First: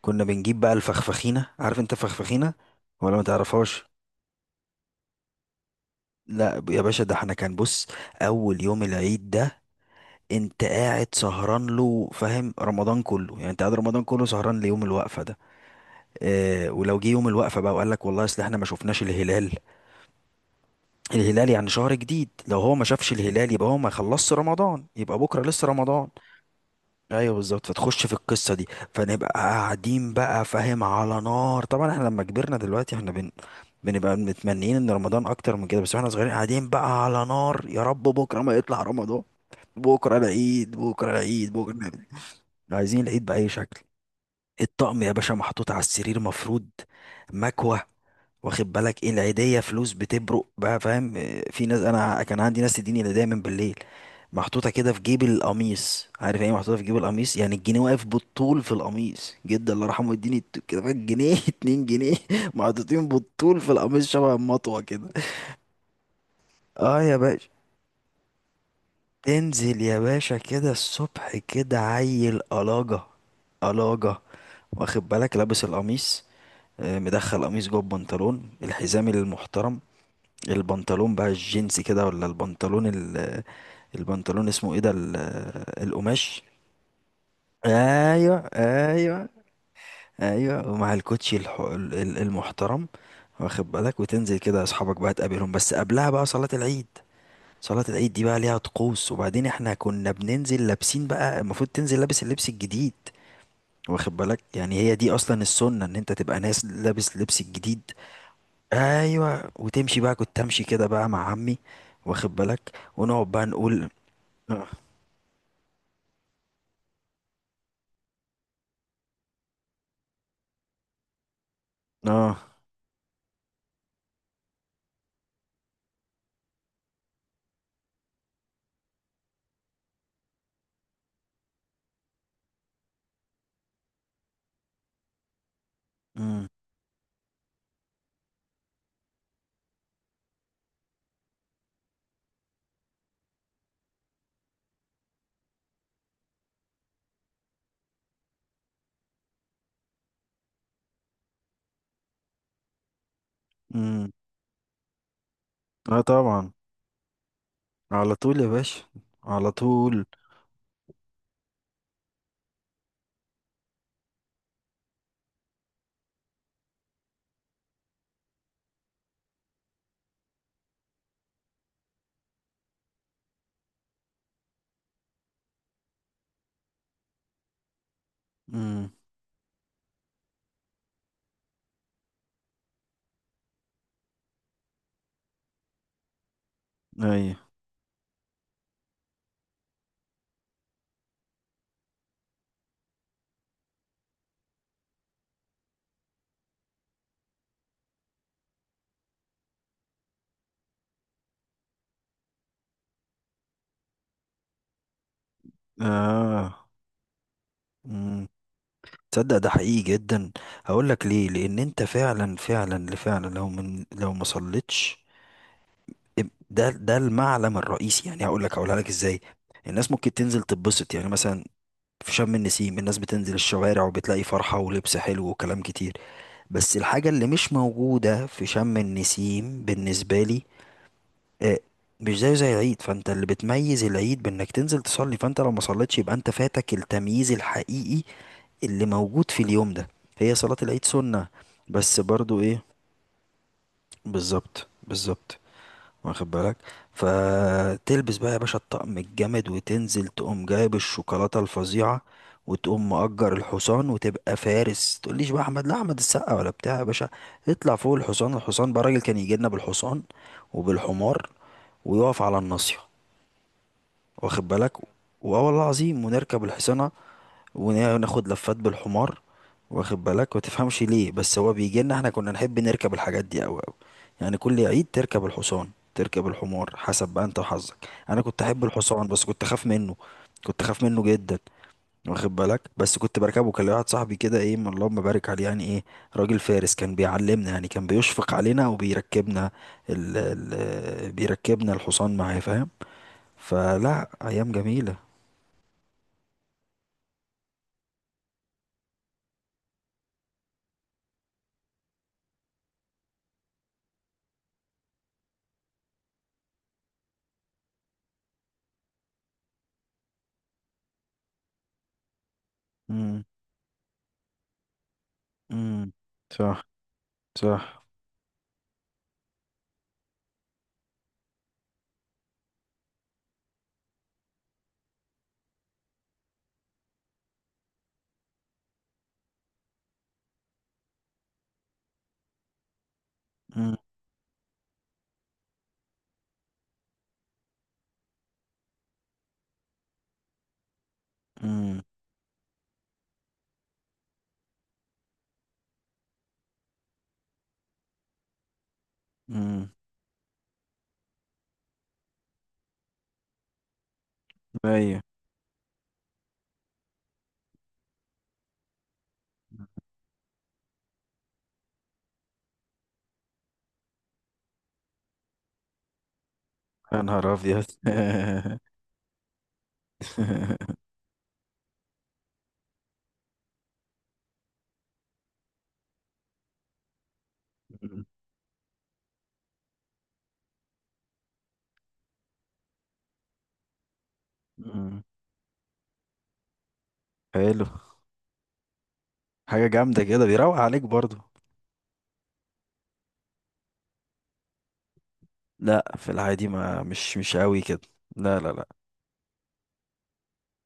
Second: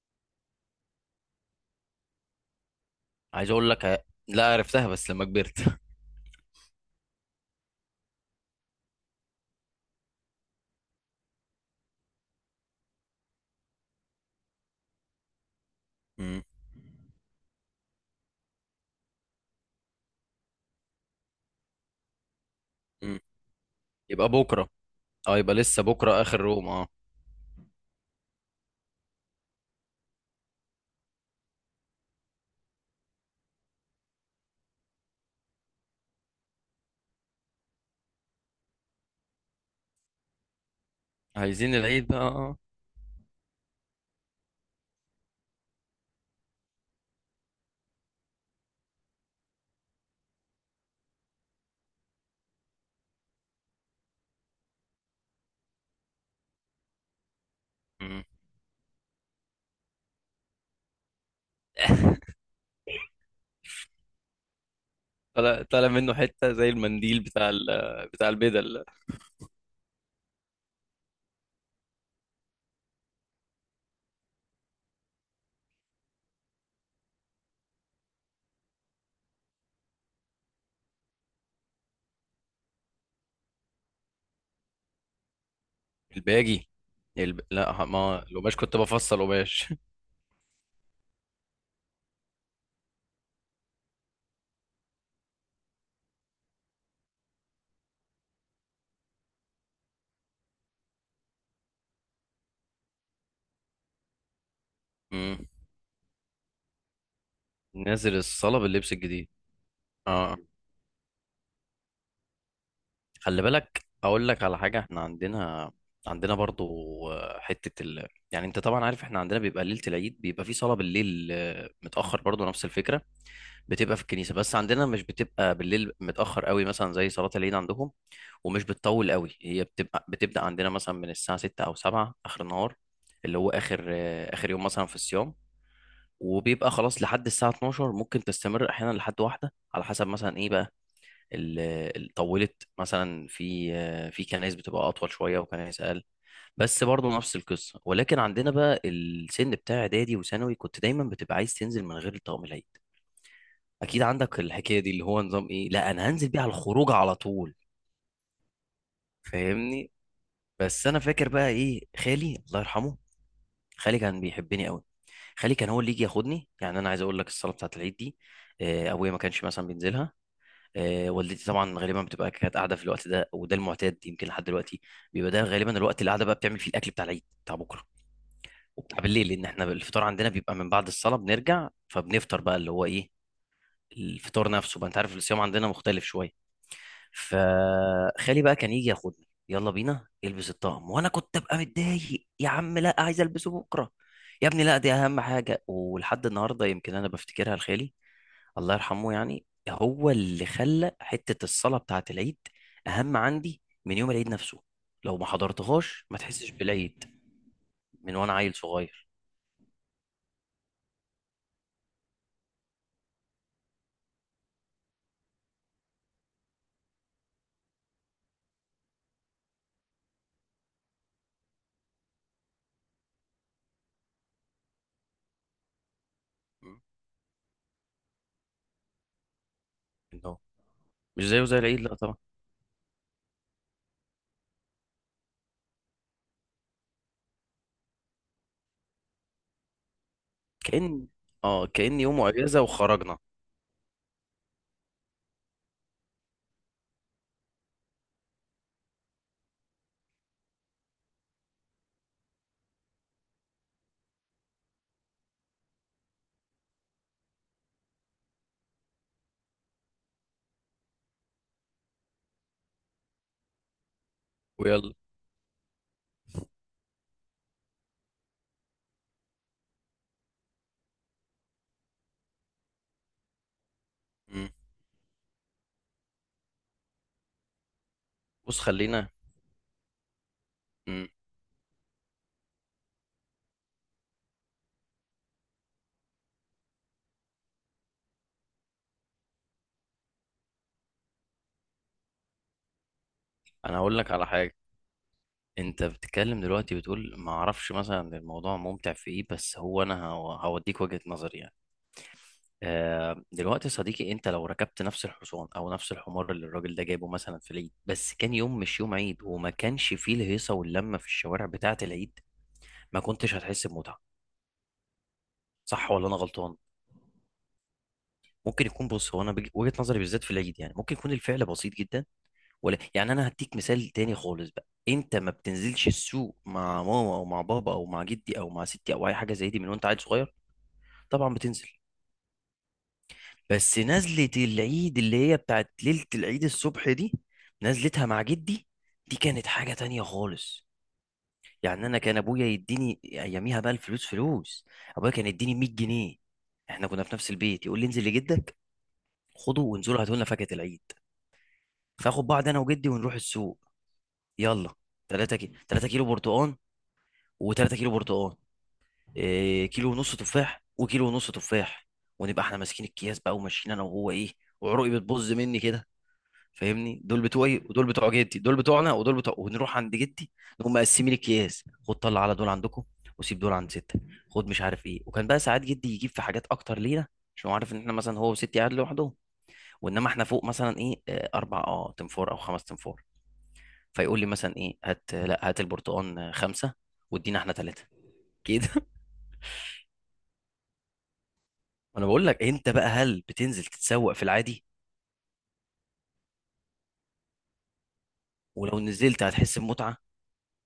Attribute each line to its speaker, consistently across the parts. Speaker 1: كنا بنجيب بقى الفخفخينة، عارف انت فخفخينة ولا ما
Speaker 2: عايز اقول
Speaker 1: تعرفهاش؟
Speaker 2: لك لا عرفتها بس لما كبرت.
Speaker 1: لا يا باشا، ده احنا كان بص، اول يوم العيد ده انت قاعد سهران له، فاهم؟ رمضان كله يعني انت قاعد رمضان كله سهران ليوم الوقفة ده.
Speaker 2: مم.
Speaker 1: اه، ولو جه يوم الوقفة بقى وقال لك والله اصل احنا ما شفناش الهلال، الهلال يعني شهر جديد، لو هو ما شافش
Speaker 2: مم.
Speaker 1: الهلال يبقى هو ما
Speaker 2: يبقى
Speaker 1: خلصش
Speaker 2: بكره،
Speaker 1: رمضان، يبقى
Speaker 2: اه
Speaker 1: بكرة
Speaker 2: يبقى
Speaker 1: لسه
Speaker 2: لسه
Speaker 1: رمضان.
Speaker 2: بكره اخر روم اه.
Speaker 1: ايوه بالظبط، فتخش في القصه دي. فنبقى قاعدين بقى، فاهم، على نار. طبعا احنا لما كبرنا دلوقتي احنا بنبقى متمنيين ان رمضان اكتر من كده، بس واحنا صغيرين قاعدين بقى على نار، يا رب بكره ما يطلع رمضان، بكره العيد، بكره العيد، بكره
Speaker 2: عايزين
Speaker 1: العيد.
Speaker 2: العيد بقى اه.
Speaker 1: عايزين العيد باي شكل. الطقم يا باشا محطوط على السرير مفروض، مكوه، واخد بالك؟ ايه، العيدية، فلوس بتبرق بقى، فاهم؟ آه، في ناس، انا كان عندي ناس تديني العيدية من بالليل، محطوطة كده في جيب القميص، عارف يعني ايه محطوطة في جيب القميص؟ يعني الجنيه واقف
Speaker 2: مم.
Speaker 1: بالطول في القميص، جدا الله يرحمه يديني كده بقى جنيه اتنين جنيه محطوطين بالطول في القميص، شبه المطوة كده.
Speaker 2: طلع طلع منه حته زي
Speaker 1: اه يا
Speaker 2: المنديل
Speaker 1: باشا،
Speaker 2: بتاع البدل.
Speaker 1: تنزل يا باشا كده الصبح، كده عيل قلاجة، قلاجة، واخد بالك؟ لابس القميص، آه، مدخل قميص جوه البنطلون، الحزام المحترم، البنطلون بقى الجينز كده البنطلون اسمه ايه القماش؟
Speaker 2: الباجي، لا ما
Speaker 1: ايوه
Speaker 2: القماش، كنت بفصل
Speaker 1: ايوه.
Speaker 2: قماش.
Speaker 1: ايوه ومع الكوتشي المحترم، واخد بالك؟ وتنزل كده اصحابك بقى تقابلهم، بس قبلها بقى صلاة العيد. صلاة العيد دي بقى ليها طقوس، وبعدين احنا كنا بننزل لابسين بقى، المفروض تنزل لابس اللبس الجديد، واخد بالك؟ يعني هي دي
Speaker 2: مم.
Speaker 1: اصلا السنة، ان انت تبقى ناس لابس لبس الجديد.
Speaker 2: نازل الصاله باللبس الجديد.
Speaker 1: ايوه، وتمشي بقى،
Speaker 2: اه،
Speaker 1: كنت امشي كده بقى مع عمي، واخد بالك؟ ونقعد
Speaker 2: خلي
Speaker 1: بقى
Speaker 2: بالك
Speaker 1: نقول
Speaker 2: اقول لك على
Speaker 1: اه.
Speaker 2: حاجه، احنا عندنا برضو. حته يعني انت طبعا عارف احنا عندنا بيبقى ليله العيد، بيبقى في صلاه بالليل، متاخر، برضو
Speaker 1: اه.
Speaker 2: نفس الفكره. بتبقى في الكنيسة، بس عندنا مش بتبقى بالليل متأخر قوي، مثلا زي صلاة العيد عندهم. ومش بتطول قوي، هي بتبقى بتبدأ عندنا مثلا من الساعة 6 أو 7 آخر النهار، اللي هو آخر آخر يوم مثلا في الصيام.
Speaker 1: امم.
Speaker 2: وبيبقى خلاص لحد الساعة 12، ممكن تستمر أحيانا لحد واحدة على حسب مثلا إيه بقى. ال- طولت مثلا في في كنايس بتبقى أطول شوية وكنايس أقل. بس برضه نفس القصة. ولكن عندنا بقى السن بتاع إعدادي وثانوي، كنت دايما بتبقى عايز تنزل من غير طقم العيد. اكيد
Speaker 1: امم.
Speaker 2: عندك الحكايه دي، اللي هو نظام ايه، لا
Speaker 1: اه
Speaker 2: انا هنزل بيه على
Speaker 1: طبعا،
Speaker 2: الخروج على طول.
Speaker 1: على طول يا باشا، على
Speaker 2: فاهمني.
Speaker 1: طول.
Speaker 2: بس انا فاكر بقى ايه، خالي الله يرحمه، خالي كان بيحبني قوي. خالي كان هو اللي يجي ياخدني. يعني انا عايز اقول لك الصلاه بتاعه العيد دي، ابويا ما كانش مثلا بينزلها. والدتي طبعا غالبا بتبقى كانت قاعده في الوقت ده، وده المعتاد يمكن لحد دلوقتي، بيبقى ده غالبا الوقت اللي قاعده بقى بتعمل فيه الاكل بتاع العيد بتاع بكره،
Speaker 1: امم.
Speaker 2: وبتاع بالليل. لان احنا الفطار عندنا بيبقى من بعد الصلاه، بنرجع فبنفطر بقى اللي هو ايه، الفطار نفسه بقى. انت عارف الصيام عندنا مختلف شويه.
Speaker 1: ايوه.
Speaker 2: فخالي بقى كان يجي ياخدني، يلا بينا البس الطقم، وانا كنت ابقى متضايق، يا عم لا عايز البسه بكره. يا ابني لا دي اهم حاجه. ولحد النهارده يمكن انا بفتكرها لخالي الله يرحمه، يعني هو اللي خلى حته الصلاه بتاعه العيد اهم عندي من يوم العيد نفسه. لو ما حضرتهاش ما تحسش
Speaker 1: اه.
Speaker 2: بالعيد، من
Speaker 1: امم.
Speaker 2: وانا عيل صغير.
Speaker 1: تصدق ده حقيقي جدا؟ هقول لك ليه، لان انت فعلا فعلا فعلا لو لو ما صليتش، ده ده المعلم الرئيسي، يعني هقول لك، هقولها لك ازاي. الناس ممكن تنزل تتبسط، يعني مثلا في شم النسيم الناس بتنزل الشوارع وبتلاقي فرحة ولبس حلو وكلام كتير، بس
Speaker 2: م.
Speaker 1: الحاجة اللي مش موجودة في شم النسيم بالنسبة
Speaker 2: انه
Speaker 1: لي،
Speaker 2: مش زيه
Speaker 1: آه،
Speaker 2: زي العيد، لا طبعا.
Speaker 1: مش زيه زي العيد. فانت اللي بتميز العيد بانك تنزل تصلي، فانت لو ما صليتش يبقى انت فاتك التمييز الحقيقي اللي موجود في اليوم ده، هي صلاة العيد
Speaker 2: كأن،
Speaker 1: سنة
Speaker 2: اه
Speaker 1: بس
Speaker 2: كأن يوم
Speaker 1: برضو
Speaker 2: اجازه
Speaker 1: ايه،
Speaker 2: وخرجنا.
Speaker 1: بالظبط بالظبط، واخد بالك؟ فتلبس بقى يا باشا الطقم الجامد وتنزل، تقوم جايب الشوكولاتة الفظيعة، وتقوم مأجر الحصان وتبقى فارس، تقوليش بقى احمد، لا احمد السقا ولا بتاع، يا باشا اطلع فوق الحصان. الحصان بقى الراجل كان يجي لنا بالحصان وبالحمار، ويقف على الناصية، واخد بالك؟
Speaker 2: ويلا.
Speaker 1: واه والله العظيم ونركب الحصانة وناخد لفات بالحمار، واخد بالك؟ وتفهمش ليه، بس هو بيجي لنا، احنا كنا نحب نركب الحاجات دي قوي قوي، يعني
Speaker 2: م.
Speaker 1: كل عيد تركب الحصان، تركب الحمار، حسب بقى انت وحظك. انا كنت
Speaker 2: بص
Speaker 1: احب الحصان
Speaker 2: خلينا.
Speaker 1: بس كنت اخاف منه، كنت اخاف منه
Speaker 2: م.
Speaker 1: جدا، واخد بالك؟ بس كنت بركبه، كان ليا واحد صاحبي كده ايه، من اللهم بارك عليه، يعني ايه، راجل فارس، كان بيعلمنا، يعني كان بيشفق علينا وبيركبنا، ال بيركبنا الحصان معاه، فاهم؟
Speaker 2: انا هقول
Speaker 1: فلا
Speaker 2: لك على
Speaker 1: ايام
Speaker 2: حاجه.
Speaker 1: جميلة.
Speaker 2: انت بتتكلم دلوقتي بتقول ما اعرفش مثلا الموضوع ممتع في ايه، بس هو انا هوديك وجهة نظري يعني. دلوقتي يا صديقي، انت لو ركبت نفس الحصان او نفس الحمار اللي الراجل ده جايبه مثلا في العيد، بس كان يوم مش يوم عيد، وما كانش فيه الهيصة واللمة في الشوارع بتاعة العيد، ما
Speaker 1: امم.
Speaker 2: كنتش هتحس بمتعة. صح
Speaker 1: امم.
Speaker 2: ولا انا غلطان؟
Speaker 1: صح. صح.
Speaker 2: ممكن يكون، بص هو انا وجهة نظري بالذات في العيد، يعني ممكن يكون الفعل بسيط جدا. ولا يعني انا هديك مثال تاني خالص بقى، انت ما بتنزلش السوق مع ماما او مع بابا او مع جدي او مع ستي او اي حاجه زي دي من وانت عيل صغير؟ طبعا بتنزل. بس نزله العيد اللي هي بتاعت ليله العيد الصبح دي، نزلتها مع جدي، دي كانت حاجه تانية خالص.
Speaker 1: امم.
Speaker 2: يعني انا كان ابويا يديني اياميها بقى الفلوس فلوس، ابويا كان يديني 100 جنيه. احنا كنا في نفس البيت، يقول لي انزل لجدك، خده
Speaker 1: امم.
Speaker 2: وانزلوا هاتوا لنا فاكهه العيد. فاخد بعض انا وجدي ونروح السوق، يلا.
Speaker 1: ايوه.
Speaker 2: 3 كيلو برتقال، و3 كيلو برتقال، إيه كيلو ونص تفاح، وكيلو ونص تفاح. ونبقى احنا ماسكين الكياس بقى وماشيين انا وهو ايه، وعروقي بتبظ مني كده. فاهمني،
Speaker 1: يا
Speaker 2: دول
Speaker 1: نهار
Speaker 2: بتوعي
Speaker 1: ابيض
Speaker 2: ودول بتوع جدي، دول بتوعنا ودول بتوع، ونروح عند جدي. نقوم مقسمين الكياس، خد طلع على دول عندكم، وسيب دول عند ستة، خد مش عارف ايه. وكان بقى ساعات جدي يجيب في حاجات اكتر لينا، عشان هو عارف ان احنا مثلا، هو وستي قاعد لوحدهم، وانما احنا فوق مثلا ايه اربع اه تنفور او خمس تنفور. فيقول لي مثلا ايه،
Speaker 1: أمم.
Speaker 2: هات لا هات البرتقال 5، وادينا احنا
Speaker 1: حلو.
Speaker 2: 3 كده.
Speaker 1: حاجة جامدة كده، بيروق عليك برضو.
Speaker 2: انا بقول لك انت بقى، هل بتنزل تتسوق في العادي؟
Speaker 1: لا في العادي ما مش مش قوي كده، لا لا لا.
Speaker 2: ولو نزلت هتحس بمتعه؟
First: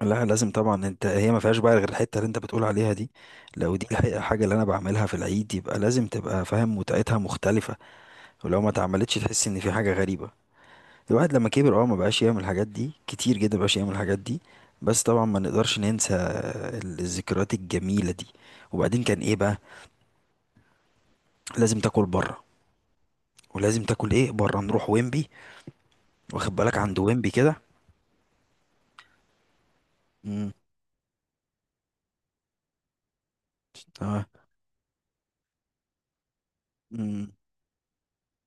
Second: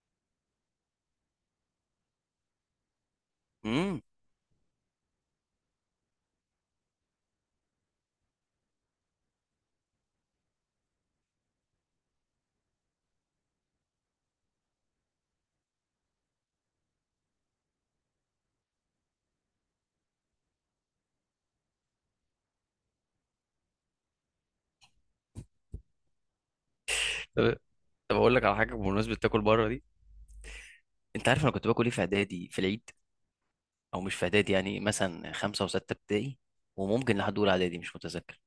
Speaker 1: لا لازم طبعا، انت هي ما فيهاش بقى غير الحتة اللي انت بتقول عليها دي، لو دي
Speaker 2: امم.
Speaker 1: الحاجة اللي انا بعملها في العيد يبقى لازم تبقى فاهم متعتها مختلفة، ولو ما اتعملتش تحس ان في حاجة غريبة. الواحد لما كبر اه ما بقاش يعمل الحاجات دي كتير جدا، ما بقاش يعمل الحاجات دي، بس طبعا ما نقدرش ننسى الذكريات الجميله دي. وبعدين كان ايه بقى، لازم تاكل بره، ولازم تاكل ايه بره، نروح ويمبي، واخد بالك عند ويمبي
Speaker 2: طب
Speaker 1: كده.
Speaker 2: طب اقول لك على حاجه بمناسبه تاكل بره دي.
Speaker 1: امم.
Speaker 2: انت عارف انا كنت باكل ايه في اعدادي في العيد، او مش في
Speaker 1: تمام.
Speaker 2: اعدادي يعني مثلا خمسه وسته ابتدائي، وممكن
Speaker 1: امم.
Speaker 2: لحد اولى اعدادي مش متذكر.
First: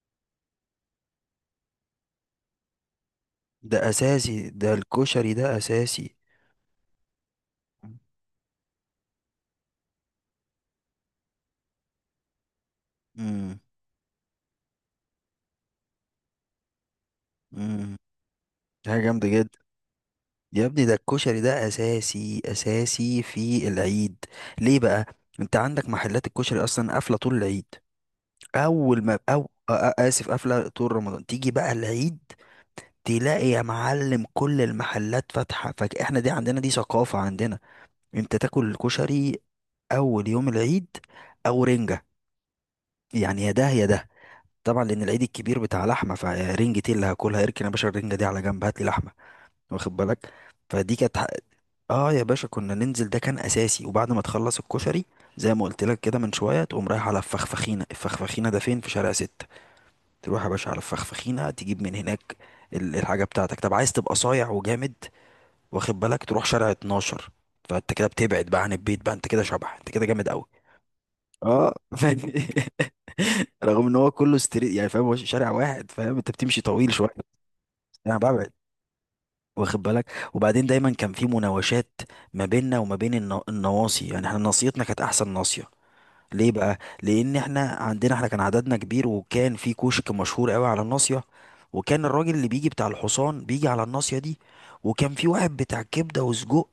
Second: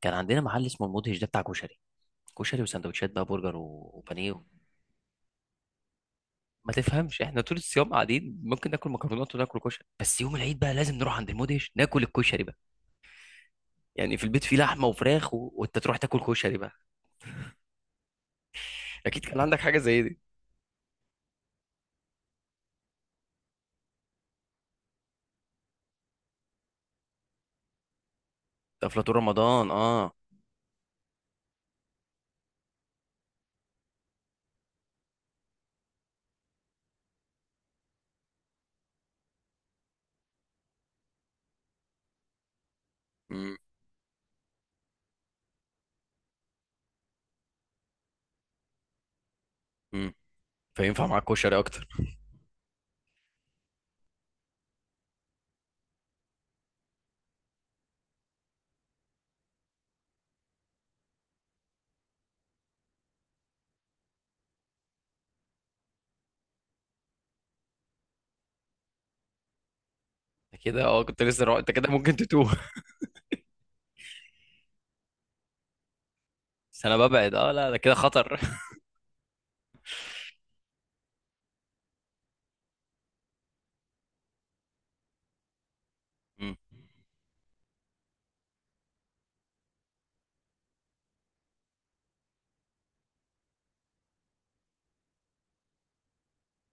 Speaker 2: كان عندنا محل اسمه المدهش، ده بتاع كشري. كشري وسندوتشات بقى، برجر
Speaker 1: ده
Speaker 2: وبانيه
Speaker 1: اساسي، ده الكشري ده اساسي.
Speaker 2: ما تفهمش احنا طول الصيام قاعدين ممكن ناكل مكرونات وناكل كشري، بس يوم العيد بقى لازم نروح عند المدهش ناكل الكشري بقى.
Speaker 1: امم.
Speaker 2: يعني في البيت فيه لحمه وفراخ و... وانت تروح تاكل كشري بقى.
Speaker 1: امم. حاجه
Speaker 2: اكيد
Speaker 1: جامده
Speaker 2: كان
Speaker 1: جدا.
Speaker 2: عندك حاجه زي دي.
Speaker 1: يا ابني ده الكشري ده اساسي اساسي في العيد. ليه بقى؟ انت عندك محلات الكشري اصلا قافله طول العيد، اول
Speaker 2: افلاطون
Speaker 1: ما او
Speaker 2: رمضان اه.
Speaker 1: اسف، قافله طول رمضان، تيجي بقى العيد تلاقي يا معلم كل المحلات فاتحه، فاحنا دي عندنا دي ثقافه عندنا، انت تاكل الكشري اول يوم العيد او رنجه، يعني يا
Speaker 2: امم.
Speaker 1: ده يا ده، طبعا لان العيد الكبير بتاع لحمه فرنجتي اللي هاكلها، اركن يا باشا الرنجه دي على جنب هات لي لحمه، واخد
Speaker 2: امم.
Speaker 1: بالك؟ فدي
Speaker 2: فينفع
Speaker 1: كانت
Speaker 2: معاك كشري اكتر.
Speaker 1: اه يا باشا كنا ننزل، ده كان اساسي. وبعد ما تخلص الكشري، زي ما قلت لك كده من شويه، تقوم رايح على الفخفخينه، الفخفخينه ده فين، في شارع ستة، تروح يا باشا على الفخفخينة تجيب من هناك الحاجة بتاعتك. طب عايز تبقى صايع وجامد، واخد بالك؟ تروح شارع 12، فانت كده بتبعد بقى عن البيت، بقى انت كده شبح، انت كده جامد قوي.
Speaker 2: انت كده اه كنت لسه انت
Speaker 1: اه
Speaker 2: كده ممكن
Speaker 1: فاهم،
Speaker 2: تتوه.
Speaker 1: رغم ان هو كله ستريت، يعني فاهم، هو شارع واحد، فاهم، انت بتمشي
Speaker 2: بس
Speaker 1: طويل
Speaker 2: انا
Speaker 1: شويه.
Speaker 2: ببعد، اه لا ده كده
Speaker 1: انا
Speaker 2: خطر.
Speaker 1: ببعد، واخد بالك؟ وبعدين دايما كان في مناوشات ما بيننا وما بين النواصي، يعني احنا ناصيتنا كانت احسن ناصيه. ليه
Speaker 2: امم.
Speaker 1: بقى؟ لان احنا عندنا، احنا كان عددنا كبير، وكان في كشك مشهور قوي على الناصيه، وكان الراجل اللي بيجي بتاع الحصان بيجي على الناصيه دي، وكان في واحد بتاع كبده وسجق،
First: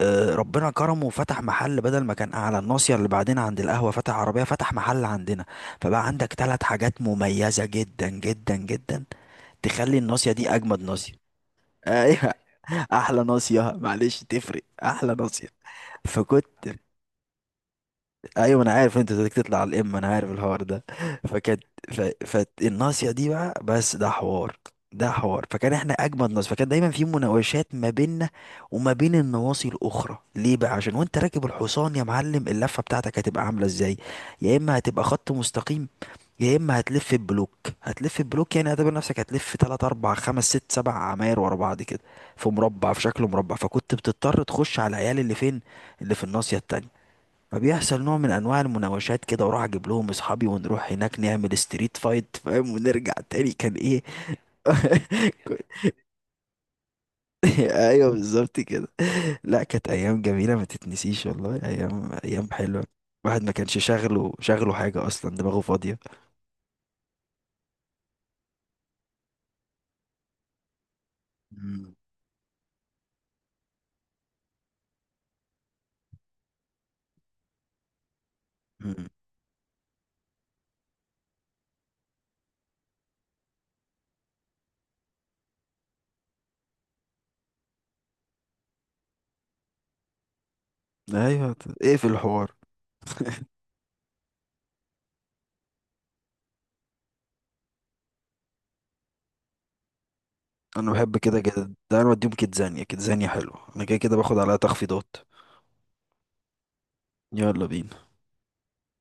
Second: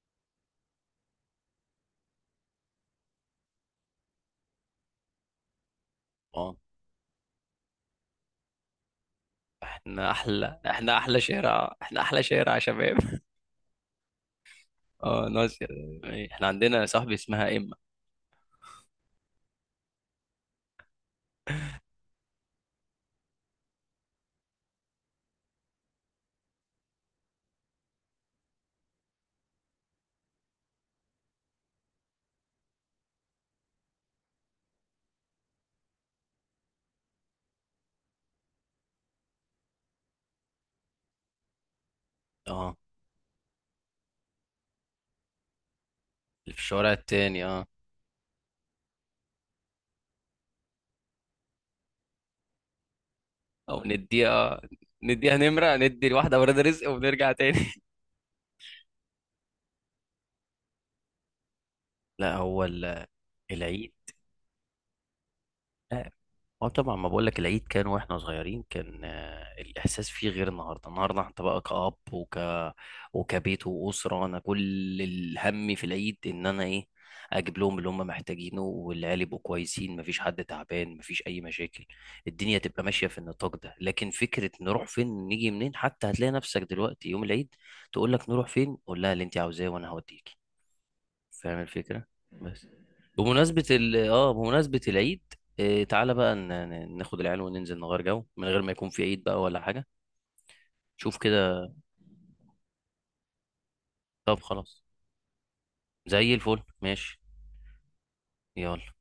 Speaker 1: آه، ربنا كرمه وفتح محل، بدل ما كان على الناصيه اللي بعدين عند القهوه، فتح عربيه، فتح محل عندنا، فبقى عندك
Speaker 2: اه.
Speaker 1: ثلاث حاجات مميزه جدا جدا جدا، تخلي
Speaker 2: احنا
Speaker 1: الناصيه دي
Speaker 2: احلى،
Speaker 1: اجمد
Speaker 2: احنا
Speaker 1: ناصيه.
Speaker 2: احلى شارع، احنا احلى
Speaker 1: ايوه.
Speaker 2: شارع يا شباب.
Speaker 1: احلى ناصيه، معلش تفرق، احلى
Speaker 2: اه
Speaker 1: ناصيه.
Speaker 2: ناس، يعني احنا
Speaker 1: فكنت،
Speaker 2: عندنا يا صاحبي اسمها اما.
Speaker 1: ايوه انا عارف انت بدك تطلع على الام، انا عارف الحوار ده فكانت، فالناصيه دي بقى، بس ده حوار، ده حوار. فكان احنا اجمد ناس، فكان دايما في مناوشات ما بيننا وما بين النواصي الاخرى، ليه بقى؟ عشان وانت راكب الحصان يا معلم اللفه بتاعتك هتبقى عامله ازاي، يا اما هتبقى خط مستقيم، يا اما هتلف بلوك. هتلف بلوك يعني اعتبر نفسك هتلف 3 4 5 6 7 عماير ورا بعض كده، في
Speaker 2: اه.
Speaker 1: مربع، في شكل مربع، فكنت بتضطر تخش على العيال اللي فين، اللي في
Speaker 2: اللي
Speaker 1: الناصيه
Speaker 2: في الشوارع
Speaker 1: التانية.
Speaker 2: التاني اه.
Speaker 1: فبيحصل نوع من انواع المناوشات كده، واروح اجيب لهم اصحابي ونروح هناك نعمل ستريت فايت، فاهم؟ ونرجع تاني كان
Speaker 2: او
Speaker 1: ايه
Speaker 2: نديها، نديها نمرة، ندي لواحدة ولاد رزق ونرجع تاني.
Speaker 1: ايوه بالظبط كده. لا كانت ايام جميله ما تتنسيش، والله ايام،
Speaker 2: لا
Speaker 1: ايام
Speaker 2: هو
Speaker 1: حلوه، الواحد ما كانش
Speaker 2: العيد.
Speaker 1: شاغله، شاغله حاجه اصلا، دماغه فاضيه.
Speaker 2: اه طبعا ما بقولك العيد كان واحنا صغيرين، كان الاحساس فيه غير النهارده. النهارده انت بقى
Speaker 1: مم.
Speaker 2: كأب، وك، وكبيت، وأسرة. انا كل الهم في العيد ان انا ايه، اجيب لهم اللي هم محتاجينه،
Speaker 1: مم.
Speaker 2: والعيال يبقوا كويسين، مفيش حد تعبان، مفيش اي مشاكل، الدنيا تبقى ماشيه في النطاق ده. لكن فكره نروح فين نيجي منين، حتى هتلاقي نفسك دلوقتي يوم العيد تقول لك نروح فين، قول لها اللي انت عاوزاه وانا هوديك.
Speaker 1: ايوه.
Speaker 2: فاهم
Speaker 1: ايه في
Speaker 2: الفكرة.
Speaker 1: الحوار؟
Speaker 2: بس بمناسبة ال اه بمناسبة العيد، آه تعالى بقى ناخد العيال وننزل نغير جو، من غير ما يكون في عيد بقى ولا حاجة.
Speaker 1: انا بحب
Speaker 2: شوف
Speaker 1: كده
Speaker 2: كده.
Speaker 1: جدا، ده انا بديهم كيتزانيا، كيتزانيا حلو، انا كده كده باخد
Speaker 2: طب
Speaker 1: عليها
Speaker 2: خلاص،
Speaker 1: تخفيضات.
Speaker 2: زي الفل ماشي.
Speaker 1: يلا بينا.
Speaker 2: يلا.